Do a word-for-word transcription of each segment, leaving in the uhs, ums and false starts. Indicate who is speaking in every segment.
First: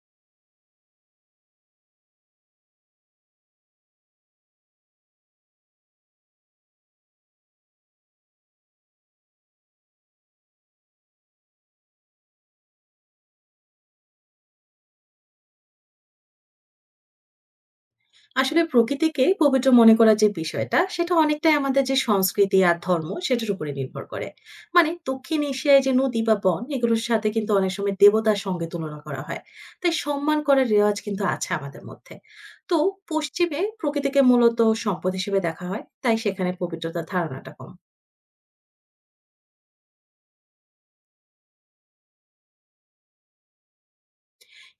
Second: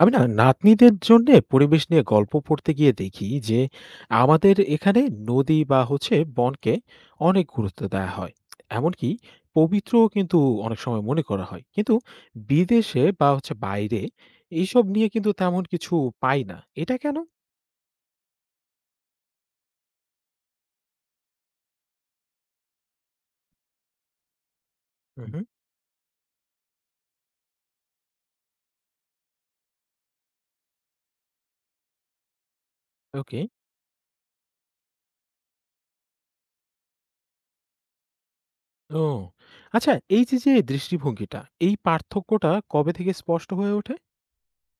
Speaker 1: আমি না নাতনিদের জন্যে পরিবেশ নিয়ে গল্প পড়তে গিয়ে দেখি যে আমাদের এখানে নদী বা হচ্ছে বনকে অনেক গুরুত্ব দেওয়া হয়, এমনকি পবিত্রও কিন্তু অনেক সময় মনে করা হয়, কিন্তু বিদেশে বা হচ্ছে বাইরে এইসব নিয়ে কিন্তু তেমন কিছু পাই না, এটা কেন?
Speaker 2: আসলে প্রকৃতিকে পবিত্র মনে করার যে বিষয়টা সেটা অনেকটাই আমাদের যে সংস্কৃতি আর ধর্ম সেটার উপরে নির্ভর করে। মানে
Speaker 1: হুম।
Speaker 2: দক্ষিণ এশিয়ায় যে নদী বা বন এগুলোর সাথে কিন্তু অনেক সময় দেবতার সঙ্গে তুলনা করা হয়। তাই সম্মান করার রেওয়াজ কিন্তু আছে আমাদের মধ্যে। তো
Speaker 1: ওকে।
Speaker 2: পশ্চিমে প্রকৃতিকে মূলত সম্পদ হিসেবে দেখা হয়, তাই সেখানে পবিত্রতার ধারণাটা কম।
Speaker 1: ও, আচ্ছা। এই যে যে দৃষ্টিভঙ্গিটা, এই পার্থক্যটা কবে থেকে স্পষ্ট হয়ে ওঠে?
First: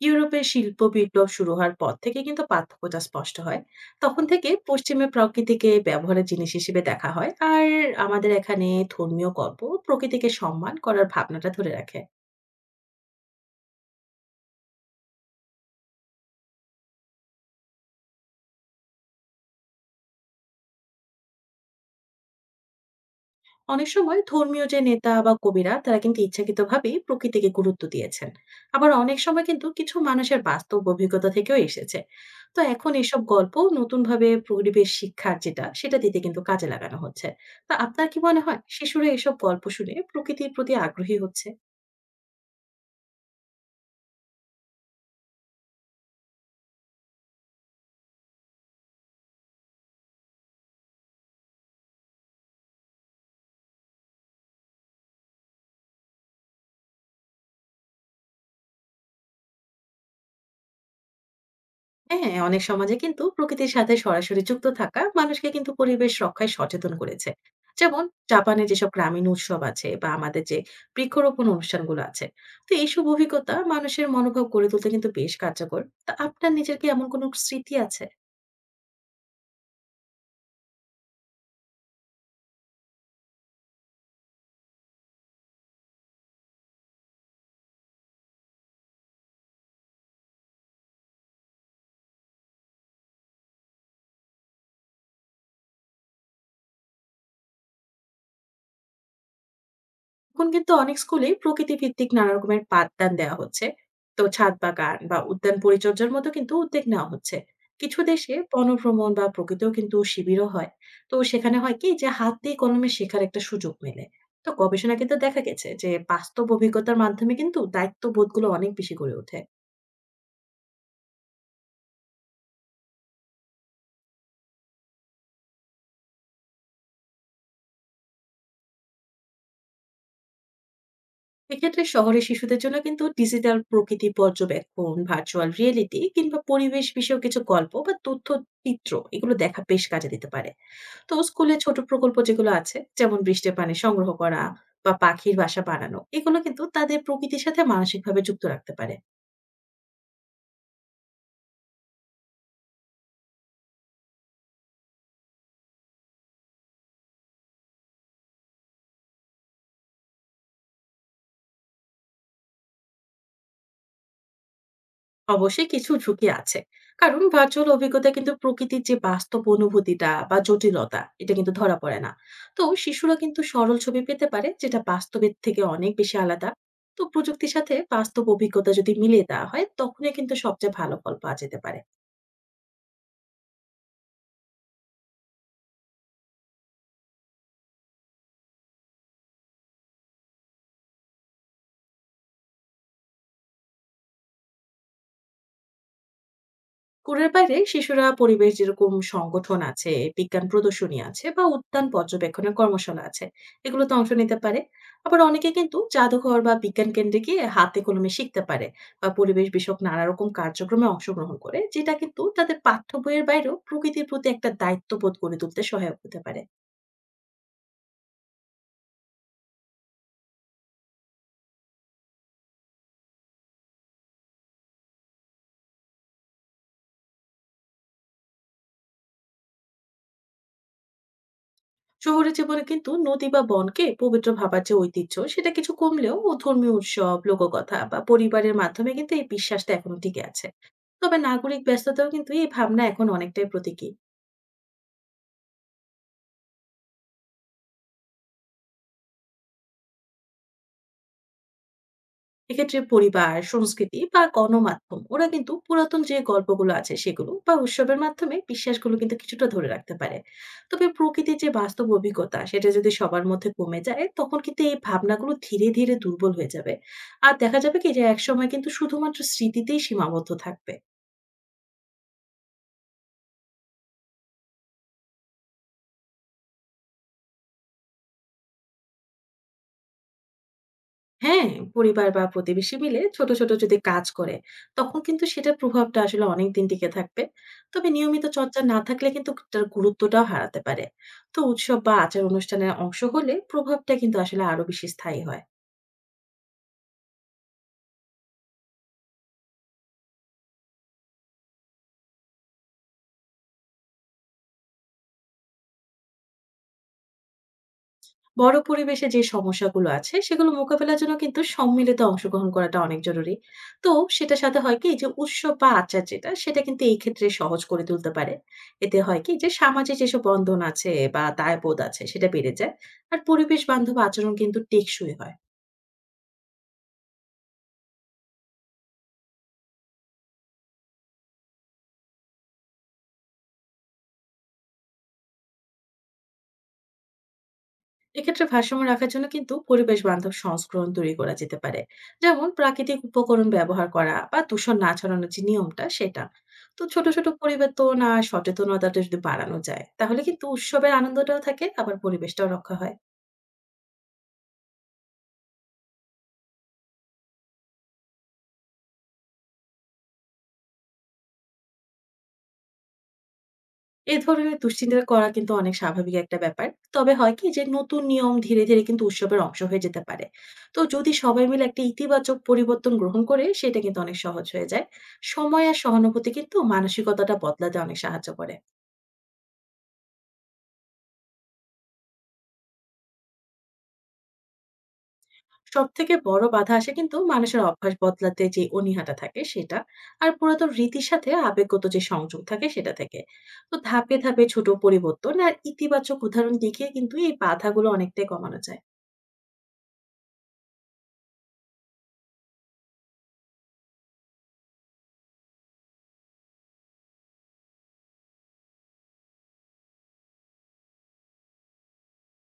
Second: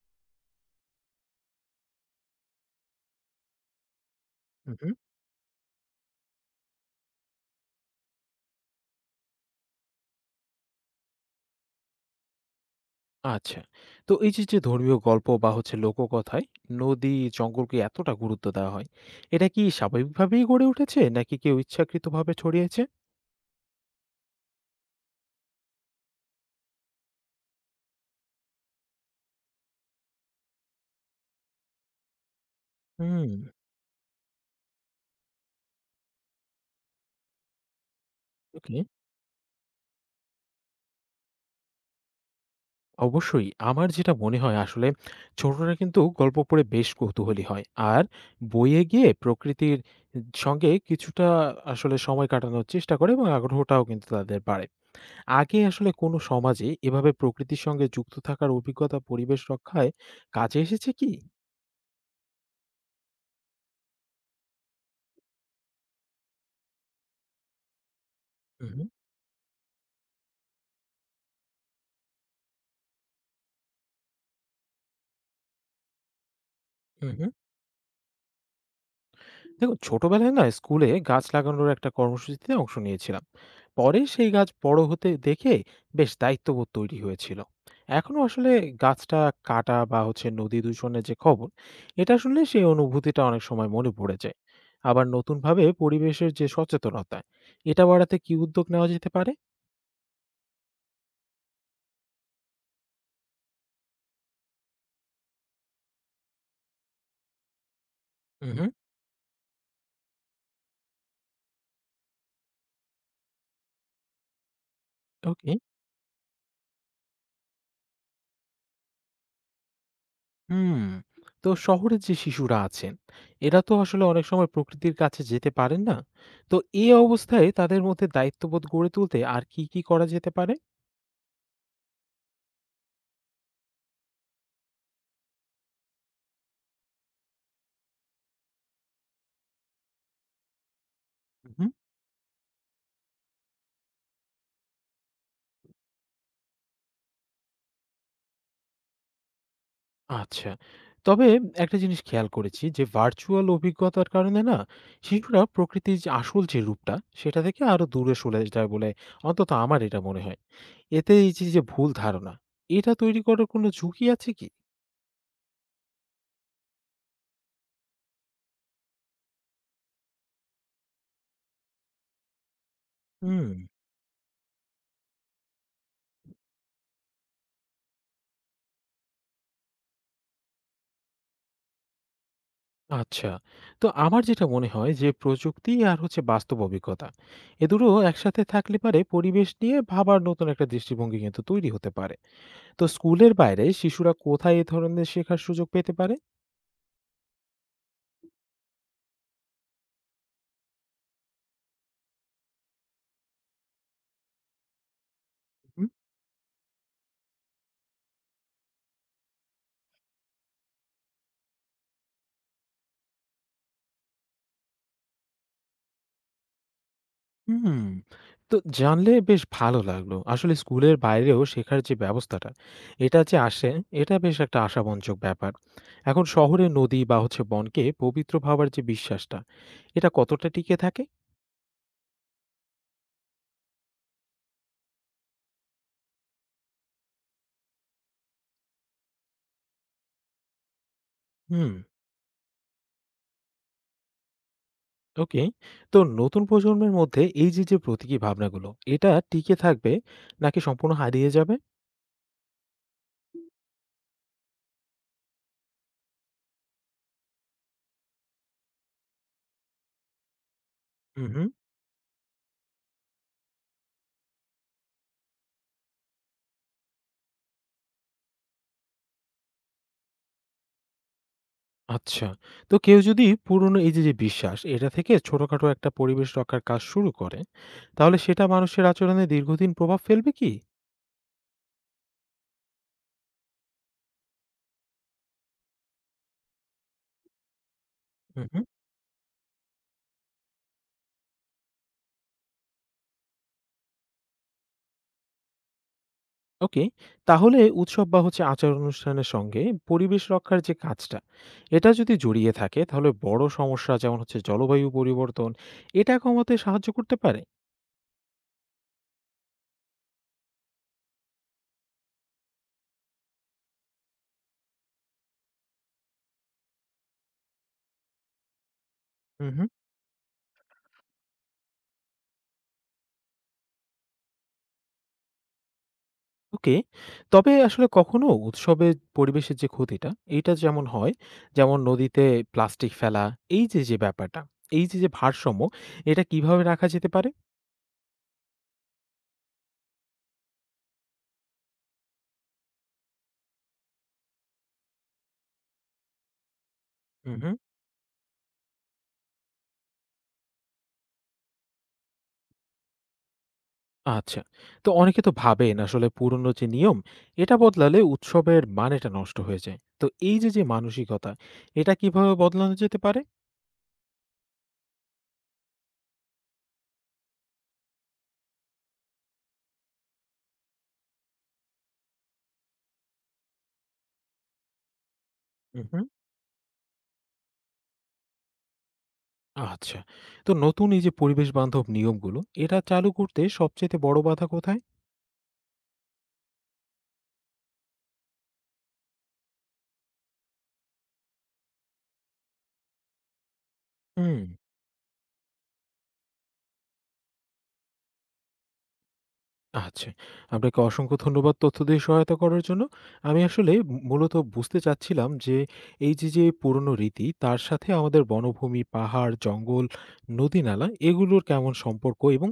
Speaker 2: ইউরোপে শিল্প বিপ্লব শুরু হওয়ার পর থেকে কিন্তু পার্থক্যটা স্পষ্ট হয়। তখন থেকে পশ্চিমে প্রকৃতিকে ব্যবহারের জিনিস হিসেবে দেখা হয়, আর আমাদের এখানে ধর্মীয় গল্প প্রকৃতিকে সম্মান করার ভাবনাটা ধরে রাখে।
Speaker 1: আচ্ছা। তো এই যে, যে ধর্মীয় গল্প বা হচ্ছে লোককথায় নদী, জঙ্গলকে এতটা গুরুত্ব দেওয়া হয়, এটা কি স্বাভাবিকভাবেই গড়ে উঠেছে নাকি কেউ ইচ্ছাকৃতভাবে ছড়িয়েছে?
Speaker 2: অনেক সময় ধর্মীয় যে নেতা বা কবিরা তারা কিন্তু ইচ্ছাকৃতভাবেই প্রকৃতিকে গুরুত্ব দিয়েছেন। আবার অনেক সময় কিন্তু কিছু মানুষের বাস্তব অভিজ্ঞতা থেকেও এসেছে। তো এখন এসব
Speaker 1: হুম।
Speaker 2: গল্প নতুনভাবে পরিবেশ শিক্ষার যেটা সেটা দিতে কিন্তু কাজে লাগানো হচ্ছে। তা আপনার কি মনে হয়,
Speaker 1: ওকে,
Speaker 2: শিশুরা এসব গল্প শুনে প্রকৃতির প্রতি আগ্রহী হচ্ছে?
Speaker 1: অবশ্যই। আমার যেটা মনে হয় আসলে ছোটরা কিন্তু গল্প পড়ে বেশ কৌতূহলী হয়। আর বইয়ে গিয়ে প্রকৃতির সঙ্গে কিছুটা আসলে সময় কাটানোর চেষ্টা করে এবং আগ্রহটাও কিন্তু তাদের বাড়ে। আগে আসলে কোনো সমাজে এভাবে প্রকৃতির সঙ্গে যুক্ত থাকার অভিজ্ঞতা পরিবেশ রক্ষায় কাজে এসেছে কি?
Speaker 2: হ্যাঁ, অনেক সমাজে কিন্তু প্রকৃতির সাথে সরাসরি যুক্ত থাকা মানুষকে কিন্তু পরিবেশ রক্ষায় সচেতন করেছে। যেমন জাপানে যেসব গ্রামীণ উৎসব আছে বা আমাদের যে বৃক্ষরোপণ অনুষ্ঠানগুলো আছে, তো এইসব অভিজ্ঞতা মানুষের মনোভাব গড়ে তুলতে কিন্তু বেশ কার্যকর। তা আপনার নিজের কি এমন
Speaker 1: হুম,
Speaker 2: কোনো
Speaker 1: হুম।
Speaker 2: স্মৃতি আছে?
Speaker 1: দেখুন ছোটবেলায় না স্কুলে গাছ লাগানোর একটা কর্মসূচিতে অংশ নিয়েছিলাম। পরে সেই গাছ বড় হতে দেখে বেশ দায়িত্ববোধ তৈরি হয়েছিল। এখনো আসলে গাছটা কাটা বা হচ্ছে নদী দূষণের যে খবর এটা শুনলে সেই অনুভূতিটা অনেক সময় মনে পড়ে যায়। আবার নতুনভাবে পরিবেশের যে সচেতনতা এটা বাড়াতে কি উদ্যোগ নেওয়া যেতে পারে?
Speaker 2: এখন কিন্তু অনেক স্কুলেই প্রকৃতি ভিত্তিক নানা রকমের পাঠদান দেওয়া হচ্ছে। তো ছাদ বাগান বা উদ্যান পরিচর্যার মতো কিন্তু উদ্যোগ নেওয়া হচ্ছে। কিছু দেশে
Speaker 1: হুম, হুম।
Speaker 2: বনভ্রমণ বা প্রকৃতিও কিন্তু শিবিরও হয়। তো সেখানে হয় কি, যে হাত দিয়ে কলমে শেখার একটা সুযোগ মেলে। তো গবেষণা কিন্তু দেখা
Speaker 1: ওকে।
Speaker 2: গেছে যে বাস্তব অভিজ্ঞতার মাধ্যমে কিন্তু দায়িত্ববোধগুলো অনেক বেশি গড়ে ওঠে।
Speaker 1: হুম। তো শহরের যে শিশুরা আছেন, এরা তো আসলে অনেক সময় প্রকৃতির কাছে যেতে পারেন না। তো এই অবস্থায় তাদের মধ্যে দায়িত্ববোধ গড়ে তুলতে আর কি, কি করা যেতে পারে?
Speaker 2: এক্ষেত্রে শহরের শিশুদের জন্য কিন্তু ডিজিটাল প্রকৃতি পর্যবেক্ষণ, ভার্চুয়াল রিয়েলিটি কিংবা পরিবেশ বিষয়ক কিছু গল্প বা তথ্য চিত্র এগুলো দেখা বেশ কাজে দিতে পারে। তো স্কুলে
Speaker 1: উহুম।
Speaker 2: ছোট প্রকল্প যেগুলো আছে, যেমন বৃষ্টির পানি সংগ্রহ করা বা পাখির বাসা বানানো, এগুলো কিন্তু তাদের প্রকৃতির সাথে মানসিকভাবে যুক্ত রাখতে পারে।
Speaker 1: আচ্ছা। তবে একটা জিনিস খেয়াল করেছি যে ভার্চুয়াল অভিজ্ঞতার কারণে না শিশুরা প্রকৃতির যে আসল যে রূপটা সেটা থেকে আরো দূরে সরে যায় বলে অন্তত আমার এটা মনে হয়। এতে এই যে, যে ভুল ধারণা, এটা তৈরি করার কোনো ঝুঁকি আছে কি?
Speaker 2: অবশ্যই কিছু ঝুঁকি আছে। কারণ ভার্চুয়াল অভিজ্ঞতা কিন্তু প্রকৃতির যে বাস্তব অনুভূতিটা বা জটিলতা এটা কিন্তু ধরা পড়ে না। তো শিশুরা কিন্তু
Speaker 1: হুম।
Speaker 2: সরল ছবি পেতে পারে যেটা বাস্তবের থেকে অনেক বেশি আলাদা। তো প্রযুক্তির সাথে বাস্তব অভিজ্ঞতা যদি মিলিয়ে দেওয়া হয় তখনই কিন্তু সবচেয়ে ভালো ফল পাওয়া যেতে পারে।
Speaker 1: আচ্ছা। তো আমার যেটা মনে হয় যে প্রযুক্তি আর হচ্ছে বাস্তব অভিজ্ঞতা। এ দুটো একসাথে থাকলে পারে পরিবেশ নিয়ে ভাবার নতুন একটা দৃষ্টিভঙ্গি কিন্তু তৈরি হতে পারে। তো স্কুলের বাইরে শিশুরা কোথায় এ ধরনের শেখার সুযোগ পেতে পারে?
Speaker 2: স্কুলের বাইরে শিশুরা পরিবেশ যেরকম সংগঠন আছে, বিজ্ঞান প্রদর্শনী আছে বা উদ্যান পর্যবেক্ষণের কর্মশালা আছে, এগুলোতে অংশ নিতে পারে। আবার অনেকে কিন্তু জাদুঘর বা বিজ্ঞান কেন্দ্রে গিয়ে হাতে কলমে শিখতে পারে বা পরিবেশ বিষয়ক নানা রকম কার্যক্রমে অংশগ্রহণ করে, যেটা কিন্তু তাদের পাঠ্য বইয়ের বাইরেও প্রকৃতির প্রতি একটা দায়িত্ববোধ গড়ে তুলতে সহায়ক হতে পারে।
Speaker 1: হুম, হুম। তো জানলে বেশ ভালো লাগলো। আসলে স্কুলের বাইরেও শেখার যে ব্যবস্থাটা, এটা যে আসে এটা বেশ একটা আশাবঞ্জক ব্যাপার। এখন শহরে নদী বা হচ্ছে বনকে পবিত্র ভাবার যে বিশ্বাসটা, এটা কতটা টিকে থাকে?
Speaker 2: শহুরে জীবনে কিন্তু নদী বা বনকে পবিত্র ভাবার যে ঐতিহ্য সেটা কিছু কমলেও ও ধর্মীয় উৎসব, লোককথা বা পরিবারের মাধ্যমে কিন্তু এই বিশ্বাসটা এখনো টিকে আছে। তবে নাগরিক
Speaker 1: হুম।
Speaker 2: ব্যস্ততাও কিন্তু এই ভাবনা এখন অনেকটাই প্রতীকী।
Speaker 1: ওকে। তো নতুন প্রজন্মের মধ্যে এই যে, যে প্রতীকী ভাবনাগুলো, এটা টিকে থাকবে নাকি সম্পূর্ণ হারিয়ে যাবে?
Speaker 2: এক্ষেত্রে পরিবার, সংস্কৃতি বা গণমাধ্যম ওরা কিন্তু পুরাতন যে গল্পগুলো আছে সেগুলো বা উৎসবের মাধ্যমে বিশ্বাসগুলো কিন্তু কিছুটা ধরে রাখতে পারে। তবে
Speaker 1: হুম,
Speaker 2: প্রকৃতির যে
Speaker 1: হুম।
Speaker 2: বাস্তব অভিজ্ঞতা সেটা যদি সবার মধ্যে কমে যায়, তখন কিন্তু এই ভাবনাগুলো ধীরে ধীরে দুর্বল হয়ে যাবে। আর দেখা যাবে কি যে একসময় কিন্তু শুধুমাত্র স্মৃতিতেই সীমাবদ্ধ থাকবে।
Speaker 1: আচ্ছা। তো কেউ যদি পুরনো এই যে, যে বিশ্বাস, এটা থেকে ছোটখাটো একটা পরিবেশ রক্ষার কাজ শুরু করে, তাহলে সেটা মানুষের আচরণে দীর্ঘদিন প্রভাব ফেলবে কি?
Speaker 2: হ্যাঁ, পরিবার বা প্রতিবেশী মিলে ছোট, ছোট যদি কাজ করে, তখন কিন্তু সেটার প্রভাবটা আসলে অনেকদিন টিকে থাকবে। তবে নিয়মিত
Speaker 1: হুম,
Speaker 2: চর্চা
Speaker 1: হুম।
Speaker 2: না থাকলে কিন্তু তার গুরুত্বটাও হারাতে পারে। তো উৎসব বা আচার অনুষ্ঠানে অংশ হলে প্রভাবটা কিন্তু আসলে আরো বেশি স্থায়ী হয়।
Speaker 1: ওকে। তাহলে উৎসব বা হচ্ছে আচার অনুষ্ঠানের সঙ্গে পরিবেশ রক্ষার যে কাজটা, এটা যদি জড়িয়ে থাকে তাহলে বড় সমস্যা যেমন হচ্ছে জলবায়ু পরিবর্তন, এটা কমাতে সাহায্য করতে পারে?
Speaker 2: বড় পরিবেশে যে সমস্যাগুলো আছে সেগুলো মোকাবেলার জন্য কিন্তু সম্মিলিত অংশগ্রহণ করাটা অনেক জরুরি। তো সেটার সাথে হয় কি, যে উৎসব বা আচার যেটা সেটা কিন্তু এই ক্ষেত্রে সহজ করে তুলতে পারে। এতে হয় কি, যে
Speaker 1: হুম, হুম।
Speaker 2: সামাজিক যেসব বন্ধন আছে বা দায়বোধ আছে সেটা বেড়ে যায়। আর পরিবেশ বান্ধব আচরণ কিন্তু টেকসই হয়।
Speaker 1: ওকে। তবে আসলে কখনো উৎসবের পরিবেশের যে ক্ষতিটা, এইটা যেমন হয়, যেমন নদীতে প্লাস্টিক ফেলা, এই যে, যে, ব্যাপারটা, এই যে, যে, ভারসাম্য, এটা কিভাবে রাখা যেতে পারে?
Speaker 2: এক্ষেত্রে ভারসাম্য রাখার জন্য কিন্তু পরিবেশ বান্ধব সংস্করণ তৈরি করা যেতে পারে। যেমন প্রাকৃতিক উপকরণ ব্যবহার করা বা দূষণ না ছড়ানোর যে নিয়মটা সেটা। তো ছোট ছোট
Speaker 1: হুম, হুম।
Speaker 2: পরিবর্তন আর সচেতনতাটা যদি বাড়ানো যায় তাহলে কিন্তু উৎসবের আনন্দটাও থাকে, আবার পরিবেশটাও রক্ষা হয়।
Speaker 1: আচ্ছা। তো অনেকে তো ভাবেন আসলে পুরনো যে, নিয়ম, এটা বদলালে উৎসবের মানেটা নষ্ট হয়ে যায়। তো এই যে, যে, মানসিকতা, এটা কিভাবে বদলানো যেতে পারে?
Speaker 2: এই ধরনের দুশ্চিন্তা করা কিন্তু অনেক স্বাভাবিক একটা ব্যাপার। তবে হয় কি, যে নতুন নিয়ম ধীরে ধীরে কিন্তু উৎসবের অংশ হয়ে যেতে পারে। তো যদি সবাই মিলে একটা ইতিবাচক পরিবর্তন গ্রহণ করে, সেটা কিন্তু অনেক সহজ হয়ে যায়। সময় আর
Speaker 1: হুম, হুম।
Speaker 2: সহানুভূতি কিন্তু মানসিকতাটা বদলাতে অনেক সাহায্য করে।
Speaker 1: আচ্ছা। তো নতুন এই যে, পরিবেশ বান্ধব নিয়মগুলো, এটা চালু করতে সবচাইতে বড় বাধা কোথায়?
Speaker 2: সবথেকে বড় বাধা আসে কিন্তু মানুষের অভ্যাস বদলাতে যে অনীহাটা থাকে সেটা। আর পুরাতন রীতির সাথে আবেগগত যে সংযোগ থাকে সেটা থেকে। তো ধাপে
Speaker 1: হুম।
Speaker 2: ধাপে ছোট পরিবর্তন আর ইতিবাচক উদাহরণ দেখিয়ে কিন্তু এই বাধাগুলো অনেকটাই কমানো যায়।
Speaker 1: আচ্ছা। আপনাকে অসংখ্য ধন্যবাদ তথ্য দিয়ে সহায়তা করার জন্য। আমি আসলে মূ মূলত বুঝতে চাচ্ছিলাম যে, এই যে, যে, পুরনো রীতি তার সাথে আমাদের বনভূমি, পাহাড়, জঙ্গল, নদী-নালা এগুলোর কেমন সম্পর্ক এবং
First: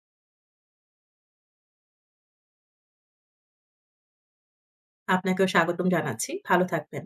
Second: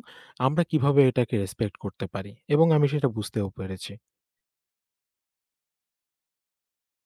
Speaker 1: আমরা কিভাবে এটাকে রেসপেক্ট করতে পারি, এবং আমি সেটা বুঝতেও পেরেছি।
Speaker 2: আপনাকেও স্বাগতম জানাচ্ছি। ভালো থাকবেন।